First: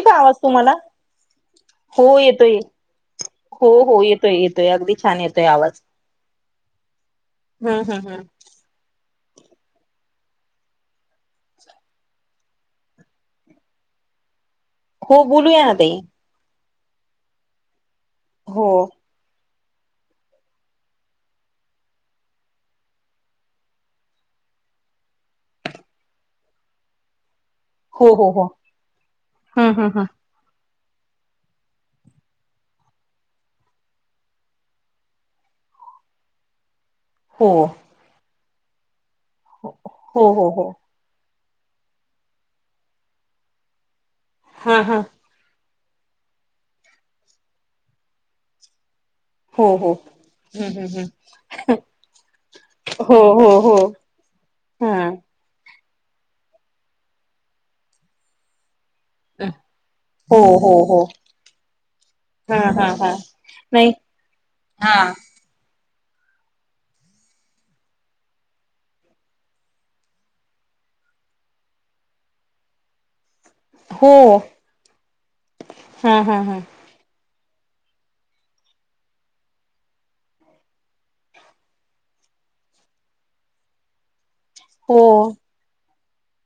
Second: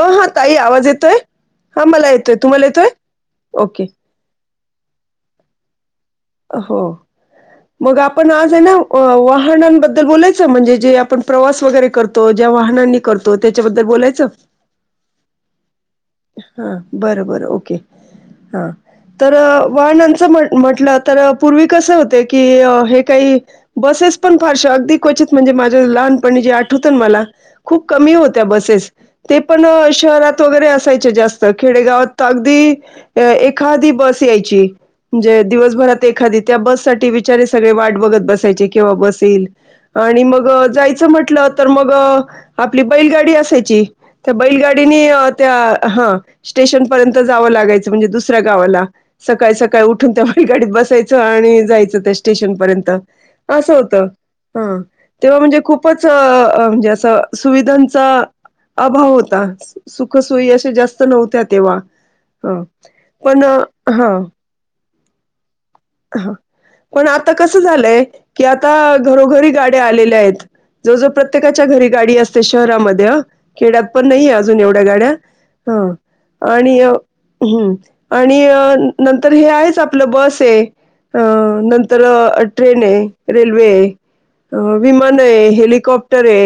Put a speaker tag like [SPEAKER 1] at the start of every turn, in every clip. [SPEAKER 1] ह
[SPEAKER 2] का
[SPEAKER 1] हा
[SPEAKER 2] आवाज
[SPEAKER 1] ताई
[SPEAKER 2] तुम्हाला?
[SPEAKER 1] येतोय हा मला
[SPEAKER 2] हो येतोय
[SPEAKER 1] तुम्हाला
[SPEAKER 2] हो
[SPEAKER 1] ओके
[SPEAKER 2] हो ये तोय येतोय अगदी छान येतोय आवाज.
[SPEAKER 1] हो
[SPEAKER 2] हम्म
[SPEAKER 1] मग
[SPEAKER 2] हम्म हम्म.
[SPEAKER 1] आपण आज हे ना अ वाहनांबद्दल बोलायचं म्हणजे जे आपण प्रवास वगैरे करतो, ज्या वाहनांनी करतो त्याच्याबद्दल बोलायचं?
[SPEAKER 2] हो बोलूया ना ताई.
[SPEAKER 1] हां बरं बरं ओके
[SPEAKER 2] हो
[SPEAKER 1] हां तर वाहनांचा म्ह म्हटलं तर पूर्वी कसं होते की हे काही बसेस पण फारशा अगदी क्वचित म्हणजे माझ्या लहानपणी जे आठवत ना मला. खूप
[SPEAKER 2] हो
[SPEAKER 1] कमी
[SPEAKER 2] हो हो
[SPEAKER 1] होत्या बसेस ते पण
[SPEAKER 2] हम्म हम्म हम्म.
[SPEAKER 1] शहरात वगैरे असाय च्या जास्त खेडेगावात अगदी ए एखादी बस यायची. म्हणजे दिवसभरात एखादी त्या बससाठी बिचारे
[SPEAKER 2] हो
[SPEAKER 1] सगळे वाट बघत बसायचे केव्हा बस येईल आणि
[SPEAKER 2] हो
[SPEAKER 1] मग
[SPEAKER 2] हो हो.
[SPEAKER 1] जाय च म्हटलं तर मग आपली बैलगाडी असायची त्या
[SPEAKER 2] हा हा.
[SPEAKER 1] बैलगाडीनी त्या हा स्टेशन पर्यंत जावं लागायचं म्हणजे दुसऱ्या गावाला. सकाळी
[SPEAKER 2] हो
[SPEAKER 1] सकाळी
[SPEAKER 2] हो.
[SPEAKER 1] उठून त्या बैल
[SPEAKER 2] हम्म
[SPEAKER 1] गाडीत
[SPEAKER 2] हम्म हम्म
[SPEAKER 1] बसायचं आणि जायचं त्या स्टेशन पर्यंत.
[SPEAKER 2] हो हो
[SPEAKER 1] असं
[SPEAKER 2] हो
[SPEAKER 1] होत हा
[SPEAKER 2] हम्म.
[SPEAKER 1] तेव्हा म्हणजे खूप खूपच म्हणजे असं सुविधांचा अभाव होता
[SPEAKER 2] हो
[SPEAKER 1] सुखसोय
[SPEAKER 2] हो
[SPEAKER 1] जास्त
[SPEAKER 2] हो.
[SPEAKER 1] नव्हत्या तेव्हा
[SPEAKER 2] हा
[SPEAKER 1] हं
[SPEAKER 2] हा हा.
[SPEAKER 1] पण
[SPEAKER 2] नाही
[SPEAKER 1] हं.
[SPEAKER 2] हा.
[SPEAKER 1] हा पण आता कसं झालंय की आता घरोघरी गाड्या आलेल्या आहेत. जो जो प्रत्येकाच्या घरी गाडी असते शहरामध्ये अ. खेड्यात
[SPEAKER 2] हो.
[SPEAKER 1] पण नाहीे अजून एवढ्या गाड्या हा
[SPEAKER 2] हा हा.
[SPEAKER 1] आणि हम्म आणि नंतर हे आहेच आपलं बस हे. अ नंतर ट्रेन हाय रेल्वे हाय. अं.
[SPEAKER 2] हो
[SPEAKER 1] विमान ए. हेलिकॉप्टर ए.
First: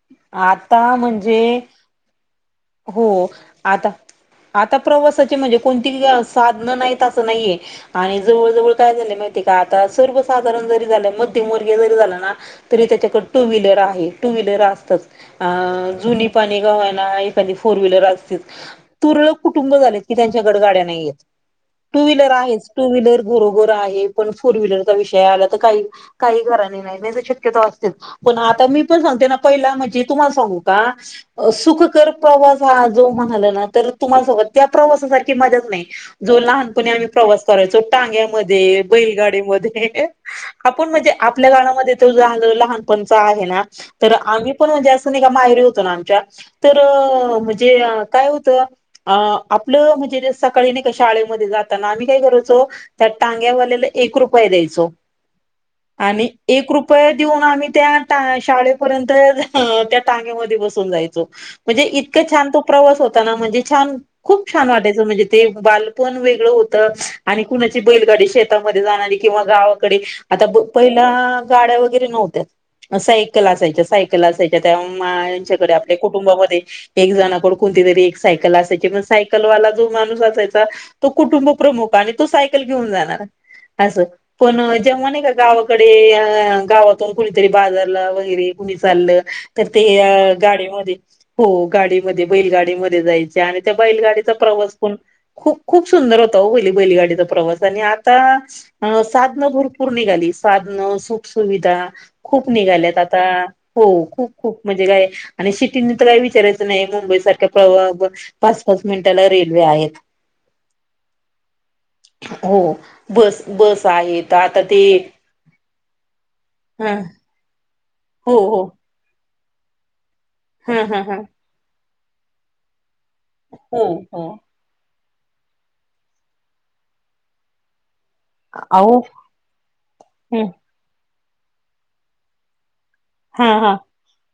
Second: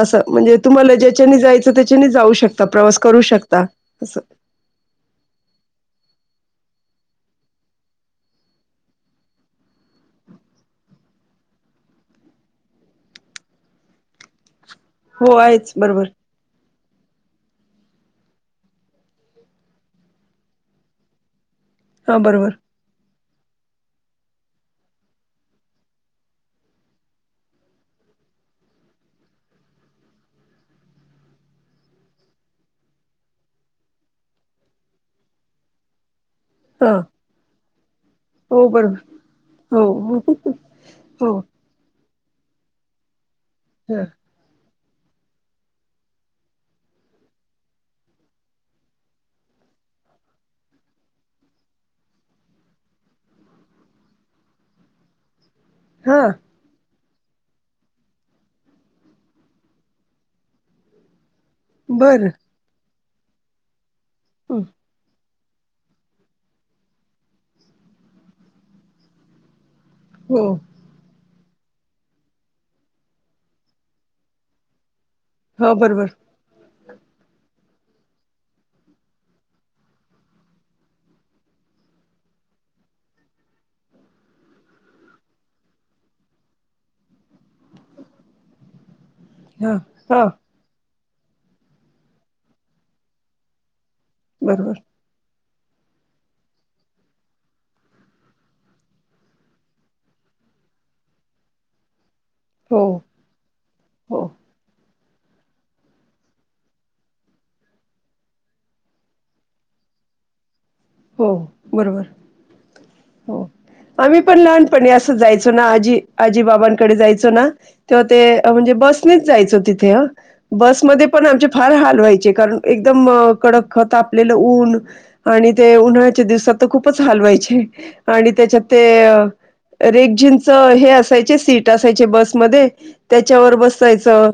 [SPEAKER 1] असं. म्हणजे तुम्हाला
[SPEAKER 2] आता
[SPEAKER 1] ज्याच्यानी
[SPEAKER 2] म्हणजे
[SPEAKER 1] जायचं त्याच्यानी जाऊ शकता. प्रवास करू
[SPEAKER 2] हो
[SPEAKER 1] शकता
[SPEAKER 2] आता
[SPEAKER 1] असं.
[SPEAKER 2] आता प्रवासाची म्हणजे कोणती साधनं नाहीत असं नाहीये. आणि जवळ जवळ काय झालं माहितीय का आता? सर्वसाधारण जरी झालं मध्यमवर्गीय जरी झालं ना? तरी त्याच्याकडे टू व्हीलर आहे. टू व्हीलर असतच.
[SPEAKER 1] हो आहेच
[SPEAKER 2] आं
[SPEAKER 1] बरोबर
[SPEAKER 2] जुनी पानी का होयना - फोर व्हीलर असते. तुरळक कुटुंब झालेत की त्यांच्याकड गाड्या नाहीयेत. टू
[SPEAKER 1] हा
[SPEAKER 2] व्हीलर
[SPEAKER 1] बरोबर
[SPEAKER 2] आहेच. टू व्हीलर घरोघर आहे. पण फोर व्हीलरचा विषय आला तर काही काही घराने- शक्यतो असतेच. पण आता मी पण सांगते ना पहिला म्हणजे तुम्हाला सांगू का? सुख कर- प्रवास हा जो म्हणाला ना? तर तुम्हाला सांगत त्या प्रवासारखी मजाच नाही. जो लहानपणी
[SPEAKER 1] हा
[SPEAKER 2] आम्ही- प्रवास करायचो.
[SPEAKER 1] हो
[SPEAKER 2] टांग्यामध्ये,
[SPEAKER 1] बरोबर हो
[SPEAKER 2] बैलगाडीमध्ये
[SPEAKER 1] हो
[SPEAKER 2] आपण म्हणजे
[SPEAKER 1] हो.
[SPEAKER 2] आपल्या काळामध्ये- ते लहान, लहानपणच आहे ना?
[SPEAKER 1] ह
[SPEAKER 2] तर आम्ही- पण म्हणजे असं नाही का माहेरीे होतो ना आमच्या? तर म्हणजे काय होतं? आं. आपलं म्हणजे सकाळी नाही का शाळेमध्ये जाताना आम्ही काय करायचो? त्या टांग्यावाल्याला एक रुपये द्यायचो.
[SPEAKER 1] [inaudible] [unintelligible]
[SPEAKER 2] आणि- एक रुपये देऊन आम्ही त्या शाळेपर्यंत त्या टांग्यामध्ये बसून जायचो. म्हणजे इतकं
[SPEAKER 1] बर
[SPEAKER 2] छान तो प्रवास होता ना? म्हणजे छान खूप छान वाटायचं म्हणजे- ते बाल पण वेगळं होतं. आणि कुणाची बैलगाडी शेतामध्ये जाणारी किंवा गावात- - कडे.
[SPEAKER 1] हो
[SPEAKER 2] आता- पहिल्या गाड्या वगैरे नव्हत्या. म सायकल असायच्या. सायकल असायच्या त्या मग - च्याकडे
[SPEAKER 1] हा
[SPEAKER 2] आपल्या
[SPEAKER 1] बरोबर
[SPEAKER 2] कुटुंबामध्ये. एक जणाकड कोणतीतरी एक सायकल असायची. मग सायकल वाला जो माणूस असायचा- तो कुटुंब प्रमुख आणि तो सायकल घेऊन जाणार असं. पण जेव्हा नाही का? गावाकडे गावातून कुणीतरी बाजारला वगैरे कुणी चाललं- तर
[SPEAKER 1] हा
[SPEAKER 2] ते
[SPEAKER 1] हा
[SPEAKER 2] गाडीमध्ये, हो. गाडीमध्ये बैलगाडीमध्ये जायचे आणि त्या बैलगाडी- - चा प्रवास
[SPEAKER 1] बरोबर
[SPEAKER 2] पण खूप खूप सुंदर होता हो हे बैलगाडीचा प्रवास आणि आता- अ. साधनं भरपूर निघाली. साधनं सुख सुुविधा. खूप
[SPEAKER 1] हो
[SPEAKER 2] निघाल्यात आता. हो खूप खूप म्हणजे काय? आणि सिटी- काही विचारायचं नाही. बॉम्बे सारख्या [unintelligible] पाच पाच मिनिटाला रेल्वे आहेत.
[SPEAKER 1] हो. बरोबर.
[SPEAKER 2] हो बस
[SPEAKER 1] हो.
[SPEAKER 2] बस
[SPEAKER 1] आम्ही
[SPEAKER 2] आहेत
[SPEAKER 1] पण
[SPEAKER 2] आता ते
[SPEAKER 1] लहानपणी असंच जायचो ना? आजी आजी बाबांकडे
[SPEAKER 2] ह
[SPEAKER 1] जायच- -चो ना? तेव्हा ते
[SPEAKER 2] हो हो
[SPEAKER 1] म्हणजे बसनेच जायचो तिथे हं.
[SPEAKER 2] हा हा
[SPEAKER 1] बसमध्ये
[SPEAKER 2] हा
[SPEAKER 1] पण आमचे - फार हाल हाल व्हायचे. कारण एकदम कडक
[SPEAKER 2] हो हो
[SPEAKER 1] तापलेलं ऊन आणि- ते उन्हाळ्याच्या दिवसात तर खूपच हाल व्हायचे. आणि त्याच्यात
[SPEAKER 2] अहो
[SPEAKER 1] ते रेक्झिनच
[SPEAKER 2] हम्
[SPEAKER 1] हे असा- ते सीट असायचे बसमध्ये.
[SPEAKER 2] हा
[SPEAKER 1] त्याच्यावर
[SPEAKER 2] हा
[SPEAKER 1] बसायचं.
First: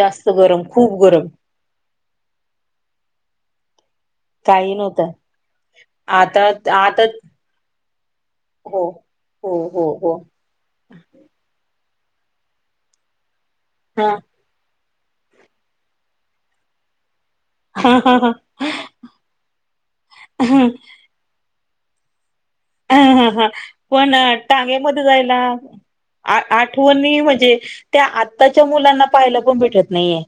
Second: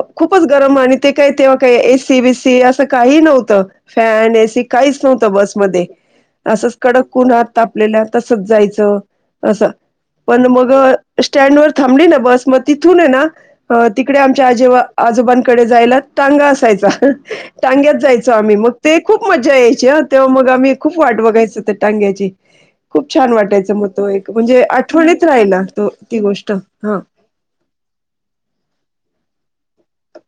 [SPEAKER 2] जास्त
[SPEAKER 1] खूपच गरम आणि
[SPEAKER 2] खूप
[SPEAKER 1] ते
[SPEAKER 2] गरम
[SPEAKER 1] काय तेव्हा- एसी बीसी असं काही नव्हतं. फॅन, एसी काहीच नव्हतं बस- [unintelligible]
[SPEAKER 2] आता
[SPEAKER 1] असच
[SPEAKER 2] आता
[SPEAKER 1] कडक उन्हात तापलेल्या तसंच
[SPEAKER 2] हो हो
[SPEAKER 1] जायचंअस-
[SPEAKER 2] हो हो
[SPEAKER 1] मग स्टॅण्डवर थांबली ना बस? मग तिथून ए ना,
[SPEAKER 2] हा
[SPEAKER 1] तिकडे आमच्या - आजी आजोबांकडे जायला टांगा असायचा.
[SPEAKER 2] हा
[SPEAKER 1] टांग्यात
[SPEAKER 2] हा
[SPEAKER 1] जायचो
[SPEAKER 2] हा
[SPEAKER 1] आम्ही मग. ते खूप मजा यायची हं. तेव्हा मग आम्ही
[SPEAKER 2] ह
[SPEAKER 1] खूप वाट बघायचो त्या टांग्याची. खूप
[SPEAKER 2] ह
[SPEAKER 1] छान
[SPEAKER 2] ह
[SPEAKER 1] वाटायचं मग तो
[SPEAKER 2] पण
[SPEAKER 1] एक
[SPEAKER 2] अ,
[SPEAKER 1] म्हणजे
[SPEAKER 2] टांगेमध्ये
[SPEAKER 1] आठवणीत
[SPEAKER 2] जायला
[SPEAKER 1] राहीला तो ती
[SPEAKER 2] आ-
[SPEAKER 1] गोष्ट हा
[SPEAKER 2] आठवणी म्हणजे त्या आत्ताच्या मुलांना पाहायला पण भेटत नाहीये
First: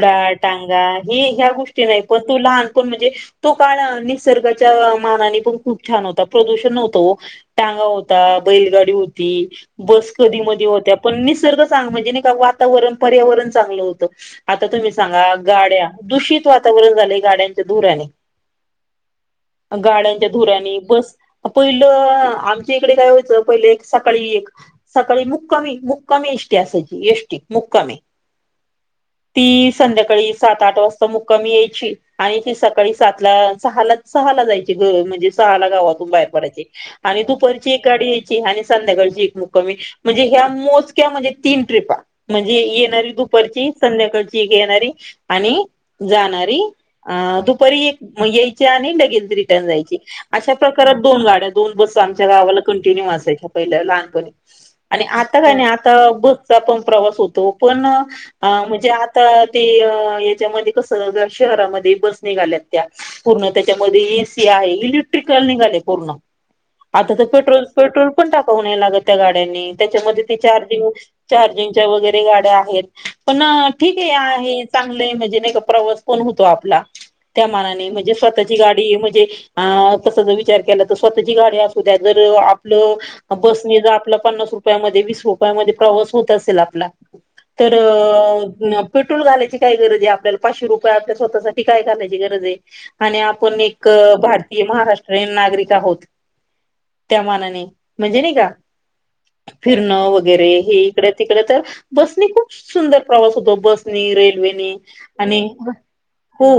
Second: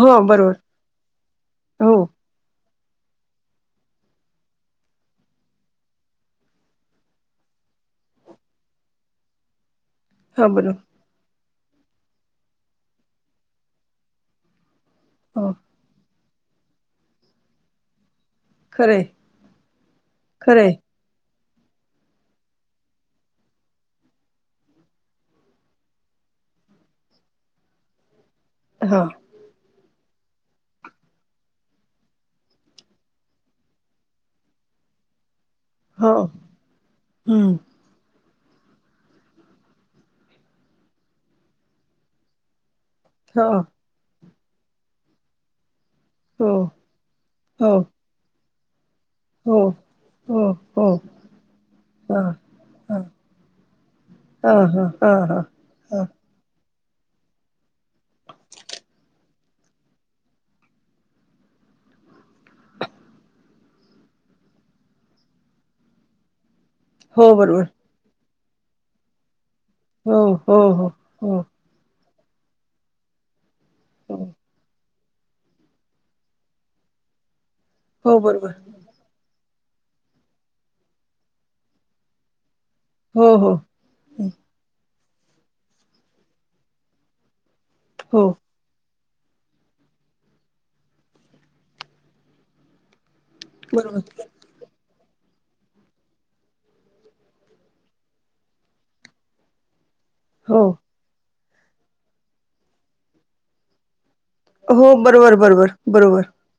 [SPEAKER 1] हो बरोबर
[SPEAKER 2] टांगा हे ह्या गोष्टी
[SPEAKER 1] हो
[SPEAKER 2] नाही पण तो लहानपण म्हणजे तो काळ निसर्गाच्या मानाने पण खूप छान होता प्रदूषण नव्हतं ओ टांगा होता बैलगाडी होती बस कधी
[SPEAKER 1] हा
[SPEAKER 2] मधी
[SPEAKER 1] बरो
[SPEAKER 2] होत्या पण निसर्ग चांग म्हणजे का वातावरण पर्यावरण चांगलं होतं आता तुम्ही सांगा
[SPEAKER 1] हो
[SPEAKER 2] गाड्या दूषित वातावरण झाले गाड्यांच्या धुराने
[SPEAKER 1] खरंय
[SPEAKER 2] गाड्यांच्या
[SPEAKER 1] खरंय
[SPEAKER 2] धुराने बस पहिलं आमच्या इकडे काय वायचं पहिले एक सकाळी एक सकाळी मुक्कामी, मुक्कामी एष्टी असायची एष्टी मुक्कामी
[SPEAKER 1] हा
[SPEAKER 2] ती संध्याकाळी सात, आठ वाजता मुक्कामी यायची आणि ती सकाळी सातला, सहाला, सहाला जायची घ म्हणजे सहाला गावा
[SPEAKER 1] हो
[SPEAKER 2] बाहेर पडायचे आणि
[SPEAKER 1] हम्म
[SPEAKER 2] दुपारची एक गाडीयची आणि संध्याकाळची एक मुक्कामी म्हणजे ह्या मोजक्या म्हणजे तीन ट्रिपा म्हणजे येणारी
[SPEAKER 1] हा
[SPEAKER 2] दुपारची संध्याकाळची एक येणारी आणि
[SPEAKER 1] हो
[SPEAKER 2] जाणारी अ
[SPEAKER 1] हो
[SPEAKER 2] दुपारी एक म यायची आणि लगेल
[SPEAKER 1] हो
[SPEAKER 2] रिटर्न जायची
[SPEAKER 1] हो
[SPEAKER 2] अश्या
[SPEAKER 1] हो
[SPEAKER 2] करत दोन गाड्या दोन बस
[SPEAKER 1] हा
[SPEAKER 2] आमच्या गावाला
[SPEAKER 1] हा
[SPEAKER 2] कंटिन्यू असायच्या पहिल्या लहानपणी
[SPEAKER 1] हा हा
[SPEAKER 2] आणि
[SPEAKER 1] हा
[SPEAKER 2] आता
[SPEAKER 1] हा
[SPEAKER 2] काय नाही आता
[SPEAKER 1] हा
[SPEAKER 2] बसचा पण प्रवास होतो पण अ म्हणजे आता ते याच्यामध्ये कस शहरामध्ये बस निघाल्यात त्या पूर्ण त्याच्यामध्ये एसी आहे इलेकट्रिक निघाले पूर्ण आता तर
[SPEAKER 1] हो
[SPEAKER 2] पेट्रोल,
[SPEAKER 1] बरोबर
[SPEAKER 2] पेट्रोल पण टाकाव लागत त्या गाड्यांनी
[SPEAKER 1] हो
[SPEAKER 2] त्याच्यामध्ये ते
[SPEAKER 1] हो हो
[SPEAKER 2] चार्जिंग
[SPEAKER 1] हो
[SPEAKER 2] चार्जिंगच्या वगैरे गाड्या आहेत पण ठीक आहे,
[SPEAKER 1] हो
[SPEAKER 2] आहे चांगले म्हणजे नाही का प्रवास पण होतो आपला त्या मानाने म्हणजे
[SPEAKER 1] हो बरोबर
[SPEAKER 2] स्वतःची गा की म्हणजे आ तसं जर विचार केला तर स्वतःची गाडी असु द्या जर आप
[SPEAKER 1] हो
[SPEAKER 2] आपलं
[SPEAKER 1] हो
[SPEAKER 2] बसने ज आपला
[SPEAKER 1] हं,
[SPEAKER 2] पन्नास रुपयामध्ये वीस रुपयामध्ये प्रवास होत असेल आपला तर
[SPEAKER 1] हो
[SPEAKER 2] पेट्रोल घालायची काय गरज आहे आपल्याला पाचशे रुपये आपल्या स्वतःसाठी काय घायची गरज आहे आणि आपण एक
[SPEAKER 1] बरोबर
[SPEAKER 2] भारतीय महाराष रेन नागरिक आहोत त्या मानाने म्हणजे नाही का फिरन व वगैरे
[SPEAKER 1] हो
[SPEAKER 2] हे इकड, तिकडे तर बसनी खूप सुंदर प्रवास होतो बसनी रेल्वे नी
[SPEAKER 1] हो बरोबर
[SPEAKER 2] आणि
[SPEAKER 1] बरोबर बरोबर
[SPEAKER 2] हो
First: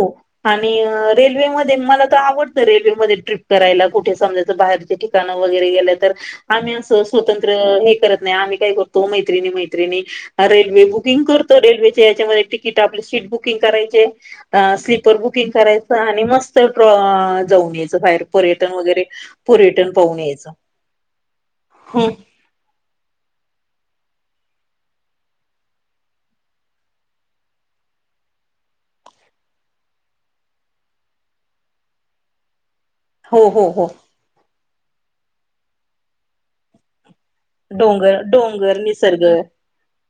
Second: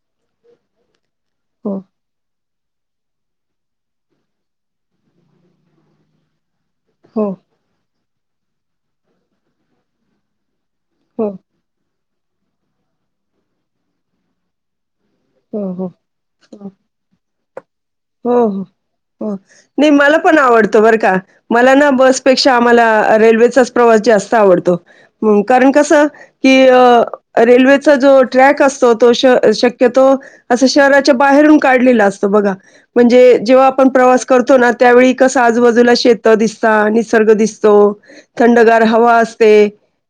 [SPEAKER 2] आणि रेल्वेमध्ये
[SPEAKER 1] हो
[SPEAKER 2] मला तर आवडतं रेल्वेमध्ये ट्रीप करायला कुठे समजायचं बाहेर ठिकाण वगैरे गेलं तर आम्ही अस
[SPEAKER 1] हो
[SPEAKER 2] स्वतंत्र अ हे करत नाही आम्ही काय करतो मैत्रिणी, मैत्रिणी रेल्वे बुकींग
[SPEAKER 1] हो
[SPEAKER 2] कर रेल्वेच्या याच्यामध्ये तिकीट आपले सीट बुकिंग करायचे अ सीट तर बुकिंग
[SPEAKER 1] हो हो
[SPEAKER 2] करायचं आणि मस्त
[SPEAKER 1] हो
[SPEAKER 2] प्र जाऊन यायच
[SPEAKER 1] हो, हो, हो नाही मला
[SPEAKER 2] पाहून
[SPEAKER 1] पण
[SPEAKER 2] यायचं
[SPEAKER 1] आवडतं बरं का मला ना
[SPEAKER 2] हं
[SPEAKER 1] बसपे क्षा आम्हाला रेल्वेचाच प्रवास जास्त आवडतो कारण कसं कि अ रेल्वेचा जो ट्रॅक असतो तो शक्यतो असं शहराच्या बाहेरून काढलेला असतं बघा म्हणजे
[SPEAKER 2] हो हो
[SPEAKER 1] जेव्हा
[SPEAKER 2] हो
[SPEAKER 1] आपण प्रवास करतो ना त्यावेळी कस आजूबाजूला शेत दिसता निसर्ग दिस तो
[SPEAKER 2] डोंगर डोंगर
[SPEAKER 1] थंडगार हवा
[SPEAKER 2] निसर्ग
[SPEAKER 1] असते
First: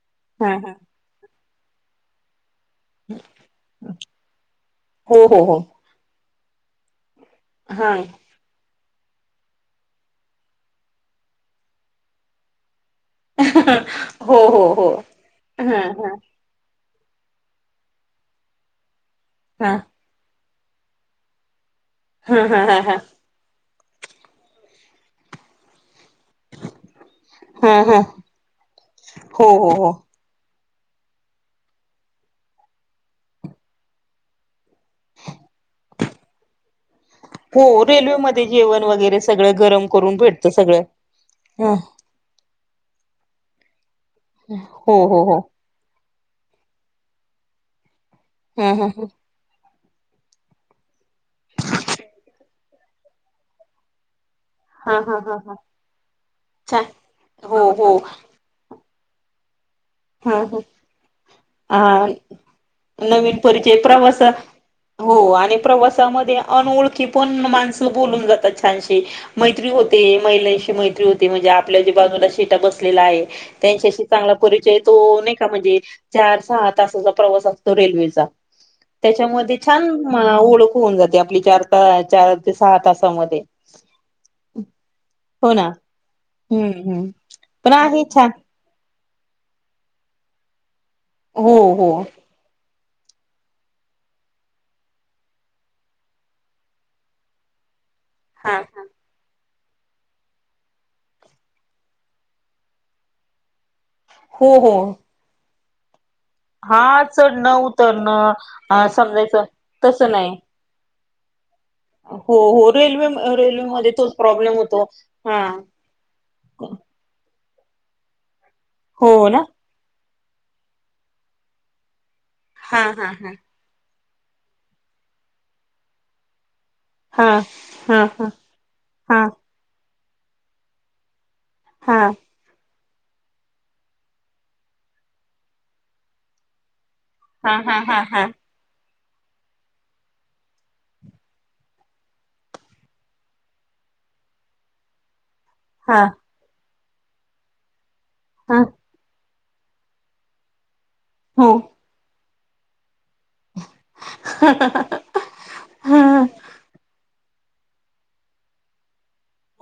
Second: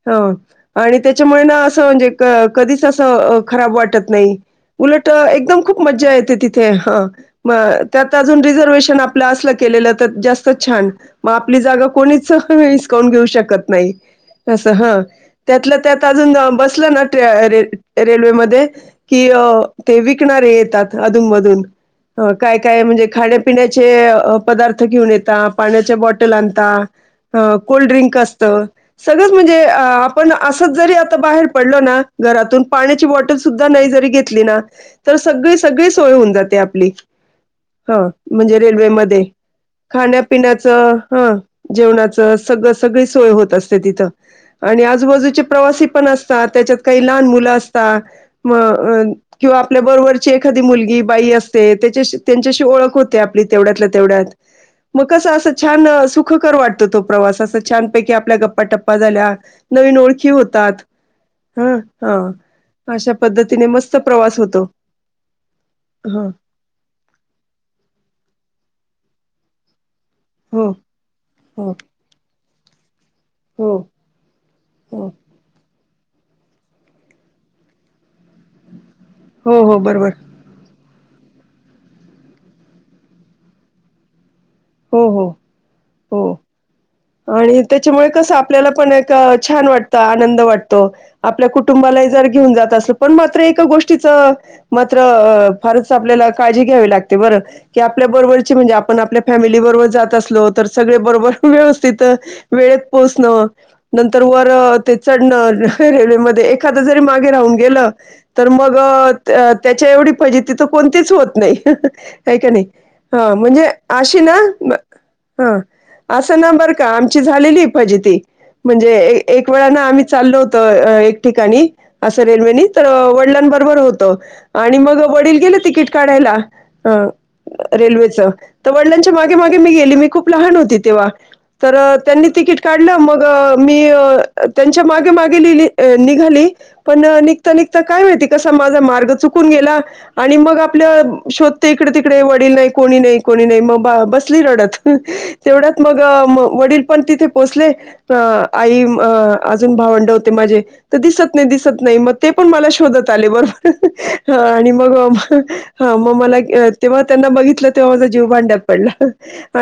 [SPEAKER 1] आणि
[SPEAKER 2] हा हा
[SPEAKER 1] ह ते त्याच्यामुळे ना असं म्हणजे क कधीच असं खराब वाटत नाही उलट
[SPEAKER 2] हो हो हो
[SPEAKER 1] एकदम खूप. मज्जा येते तिथे हा म
[SPEAKER 2] हा
[SPEAKER 1] त्यातच. अजून रिझर्वेशन आपलं असलं केलेलं तर जास्त छान मग आपली जागा कोणीच नाही हिस''--'' कावून घेऊत शकत नाही.
[SPEAKER 2] हो हो हो
[SPEAKER 1] त्यातलं
[SPEAKER 2] हा
[SPEAKER 1] त्यात
[SPEAKER 2] हा
[SPEAKER 1] अजून बसलं ना ट्रेन रे रेल्वेमध्ये कि अ
[SPEAKER 2] हा
[SPEAKER 1] ते वि ''--'' विकणारे येतात अधूनमधून. अ
[SPEAKER 2] हा हा
[SPEAKER 1] काय
[SPEAKER 2] हा
[SPEAKER 1] काय
[SPEAKER 2] हा
[SPEAKER 1] म्हणजे खाण्यापिण्याचे अ पदार्थ घेऊन येतात. पाण्या बटल आण
[SPEAKER 2] हा हा
[SPEAKER 1] कोल्ड्रं असत सगळ
[SPEAKER 2] हो
[SPEAKER 1] म्हणजे
[SPEAKER 2] हो हो
[SPEAKER 1] आप ''--'' पण असंच जरी आता बाहेर पडलो ना घरातून पाण्याची बॉटल सुद्धा नाही जरी घेतली ना. तर सगळी सगळी सोय होऊन जाते आपली.
[SPEAKER 2] हो
[SPEAKER 1] हा
[SPEAKER 2] रेल्वेमध्ये
[SPEAKER 1] म्हणजे
[SPEAKER 2] जेवण वगैरे
[SPEAKER 1] रेल्वेमध्ये
[SPEAKER 2] सगळं गरम करून भेटतं
[SPEAKER 1] खाण्यापिण्याच
[SPEAKER 2] सगळं
[SPEAKER 1] हा.
[SPEAKER 2] ह
[SPEAKER 1] जेवणाचं सगळं सगळी सोय होत असते तिथं. आणि
[SPEAKER 2] हो हो हो
[SPEAKER 1] आजूबाजूचे प्रवासी पण असतात त्याच्यात काही लहान मुलं असतात म
[SPEAKER 2] ह ह
[SPEAKER 1] अ न. किंवा आपल्या बरोबरची एखादी मुलगी बाई असते. त्यां त्यांच्याशी. ती ओळख होते आपली तेव्यातल्या तेवढ्यात.
[SPEAKER 2] हा
[SPEAKER 1] मग
[SPEAKER 2] हा
[SPEAKER 1] कसं
[SPEAKER 2] हा
[SPEAKER 1] असं
[SPEAKER 2] हा
[SPEAKER 1] छान सुखकर
[SPEAKER 2] छान
[SPEAKER 1] वाटतो तो प्रवास अस
[SPEAKER 2] हो हो
[SPEAKER 1] छानपैकी आपल्या गप्पाटप्पा. पा झाल्या नवीन ओळखी
[SPEAKER 2] ह ह
[SPEAKER 1] होतात हा हा. अशा
[SPEAKER 2] नवीन
[SPEAKER 1] पद्धतीने
[SPEAKER 2] परिचय
[SPEAKER 1] मस्त प्रवास
[SPEAKER 2] प्रवासत
[SPEAKER 1] होतो
[SPEAKER 2] हो आणि
[SPEAKER 1] ह
[SPEAKER 2] प्रवासामध्ये. अन ओळखी पण माणसं बोलून जातात छानशी मैत्री हो. ते
[SPEAKER 1] हो
[SPEAKER 2] महिलांशी मैत्री होते म्हणजे
[SPEAKER 1] हो
[SPEAKER 2] आपल्या जी बाजूला शिटा बसलेला आहे
[SPEAKER 1] हो
[SPEAKER 2] त्यांच्याशी चांगला परी ''--'' ते तो
[SPEAKER 1] हो
[SPEAKER 2] नाही का म्हणजे चार सहा तासाचा प्रवास असतो रेल्वेचा. त्याच्यामध्ये
[SPEAKER 1] हो हो
[SPEAKER 2] छान
[SPEAKER 1] बरोबर
[SPEAKER 2] अ ओळख होऊन जाते आपली चार चार ते सहा तासामध्ये. हो ना
[SPEAKER 1] हो
[SPEAKER 2] हम्म हम्म.
[SPEAKER 1] आणि त्याच्यामुळे कसं आपल्याला पण एक छान वाटतं आनंद वाटतो. आपल्या
[SPEAKER 2] हो हो
[SPEAKER 1] कुटुंबाला जर घेऊन जात असल पण मात्र एका गोष्टीचं. मात्र अ फारच आपल्याला काळजी घ्यावी लागते बरं. की आपल्या बरोबरची म्हणजे आपण आपल्या फॅमिली बरोबर जात असलो तर सगळे बरोबर व्यवस''--'' तिथ वेळेत पोहोचण नंतर वर
[SPEAKER 2] हो हो
[SPEAKER 1] ते चढण रेल्वेमध्ये. एखाद जरी
[SPEAKER 2] हा
[SPEAKER 1] मागे राहून
[SPEAKER 2] चढणं
[SPEAKER 1] गेलं तर मग
[SPEAKER 2] उतरणं समजायचं
[SPEAKER 1] त्याच्या
[SPEAKER 2] तसं
[SPEAKER 1] एवढी फ
[SPEAKER 2] नाही
[SPEAKER 1] जीती. तिथ कोणतीच होत नाही.
[SPEAKER 2] हो
[SPEAKER 1] हाई का नाही
[SPEAKER 2] हो रेल्वे
[SPEAKER 1] हा म्हणजे
[SPEAKER 2] रेल्वेमध्ये तोच
[SPEAKER 1] आशी ना
[SPEAKER 2] प्रॉब्लेम होतो
[SPEAKER 1] हा. असं ना बरं का आमची झालेली पाहिजे ती म्हणजे एक वेळा ना आम्ही. चाल होत अ ठिकाणी अस रेल्वेनी
[SPEAKER 2] हा
[SPEAKER 1] तर
[SPEAKER 2] हा हा
[SPEAKER 1] वडिलां ब ''--'' रोबर होत आणि मग वडील गेले तिकीट काढायला.
[SPEAKER 2] हा
[SPEAKER 1] ह रेल्वेच
[SPEAKER 2] हा
[SPEAKER 1] तर वडिलांच्या
[SPEAKER 2] हा
[SPEAKER 1] मागे मागे मी गेली मी खूप लहान होती तेव्हा. तर
[SPEAKER 2] हा
[SPEAKER 1] त्यांनी तिकीट. काढ मग मी त्यांच्या माग मागे लिली निघाली पण निघता
[SPEAKER 2] हा हा
[SPEAKER 1] निघता
[SPEAKER 2] हा
[SPEAKER 1] काय
[SPEAKER 2] हा हा
[SPEAKER 1] माहिती कसा माझा मार्ग चुकून गेला. आणि मग आपल्या शोधते इकडे तिकडे वडील नाही कोणी नाही कोणी नाही मग बा बसली रडत. तेवढ्यात मग
[SPEAKER 2] हा
[SPEAKER 1] वडील पण तिथे पोचले
[SPEAKER 2] हा
[SPEAKER 1] आई म. अजून भावंड होते माझे तर दिसत नाही
[SPEAKER 2] हो
[SPEAKER 1] दिसत नाही मग ते पण मला शोधत. ले बरोबर आणि मग. हा मग मला तेव्हा त्यांना बघितलं तेव्हा माझा जीव भांड्यात पडला.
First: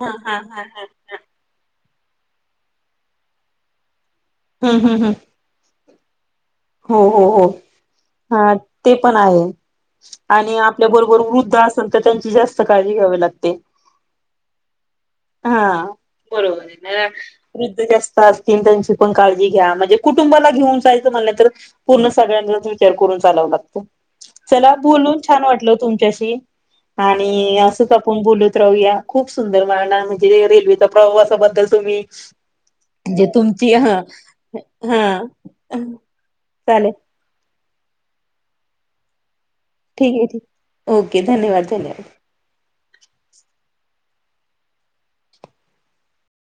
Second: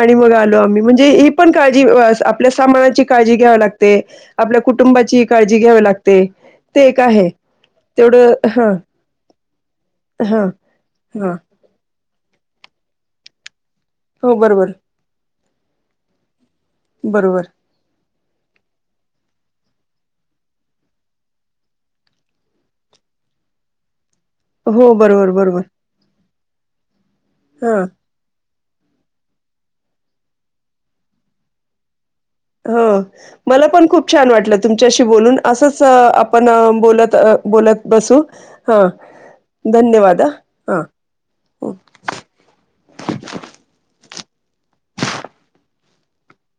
[SPEAKER 2] हा
[SPEAKER 1] मग
[SPEAKER 2] हा
[SPEAKER 1] आलो आम्ही
[SPEAKER 2] हा
[SPEAKER 1] म्हणजे ही पण काळजी व स आपल्या सामानाची काळजी घ्यावी लागते. आपल्या
[SPEAKER 2] हम्म हम्म हम्
[SPEAKER 1] कुटुंबाची काळजी घ्यावी लागते. ते एक
[SPEAKER 2] हो
[SPEAKER 1] आहे
[SPEAKER 2] हो हो.
[SPEAKER 1] तेवढं
[SPEAKER 2] हा
[SPEAKER 1] हां
[SPEAKER 2] ते पण आहे
[SPEAKER 1] हां
[SPEAKER 2] आणि आपल्या बरोबर
[SPEAKER 1] हां
[SPEAKER 2] वृद्ध असल. तर त्यांची जास्त काळजी घ्यावी लागते.
[SPEAKER 1] हो बरोबर
[SPEAKER 2] हा बरोबर आहे. नाहीतर
[SPEAKER 1] बरोबर.
[SPEAKER 2] वृद्ध जास्त असतील त्यांची पण काळजी घ्या. म्हणजे कुटुंबाला घेऊन जायचं म्हणलं तर पूर्ण सगळ्यांचाच विचार करून चालाव लागत. चला
[SPEAKER 1] हो
[SPEAKER 2] बोलून
[SPEAKER 1] बरोबर
[SPEAKER 2] छान
[SPEAKER 1] बरोबर
[SPEAKER 2] वाटल तुमच्याशी आणि
[SPEAKER 1] हां.
[SPEAKER 2] असंच आप आपण बोलत राहूया. खूप सुंदर मला ना म्हणजे रेल्वेच्या प्रवासाबद्दल तुम्ही
[SPEAKER 1] हो.
[SPEAKER 2] म्हणजे
[SPEAKER 1] मला
[SPEAKER 2] तुमची
[SPEAKER 1] पण
[SPEAKER 2] हा
[SPEAKER 1] खूप छान वाटलं. तुमच्याशी
[SPEAKER 2] हा
[SPEAKER 1] बोलून असंच आपण
[SPEAKER 2] चालेल
[SPEAKER 1] बोलत अ बोलत बसू हा.
[SPEAKER 2] ठीक आहे. ओके
[SPEAKER 1] हो.
[SPEAKER 2] धन्यवाद धन्यवाद.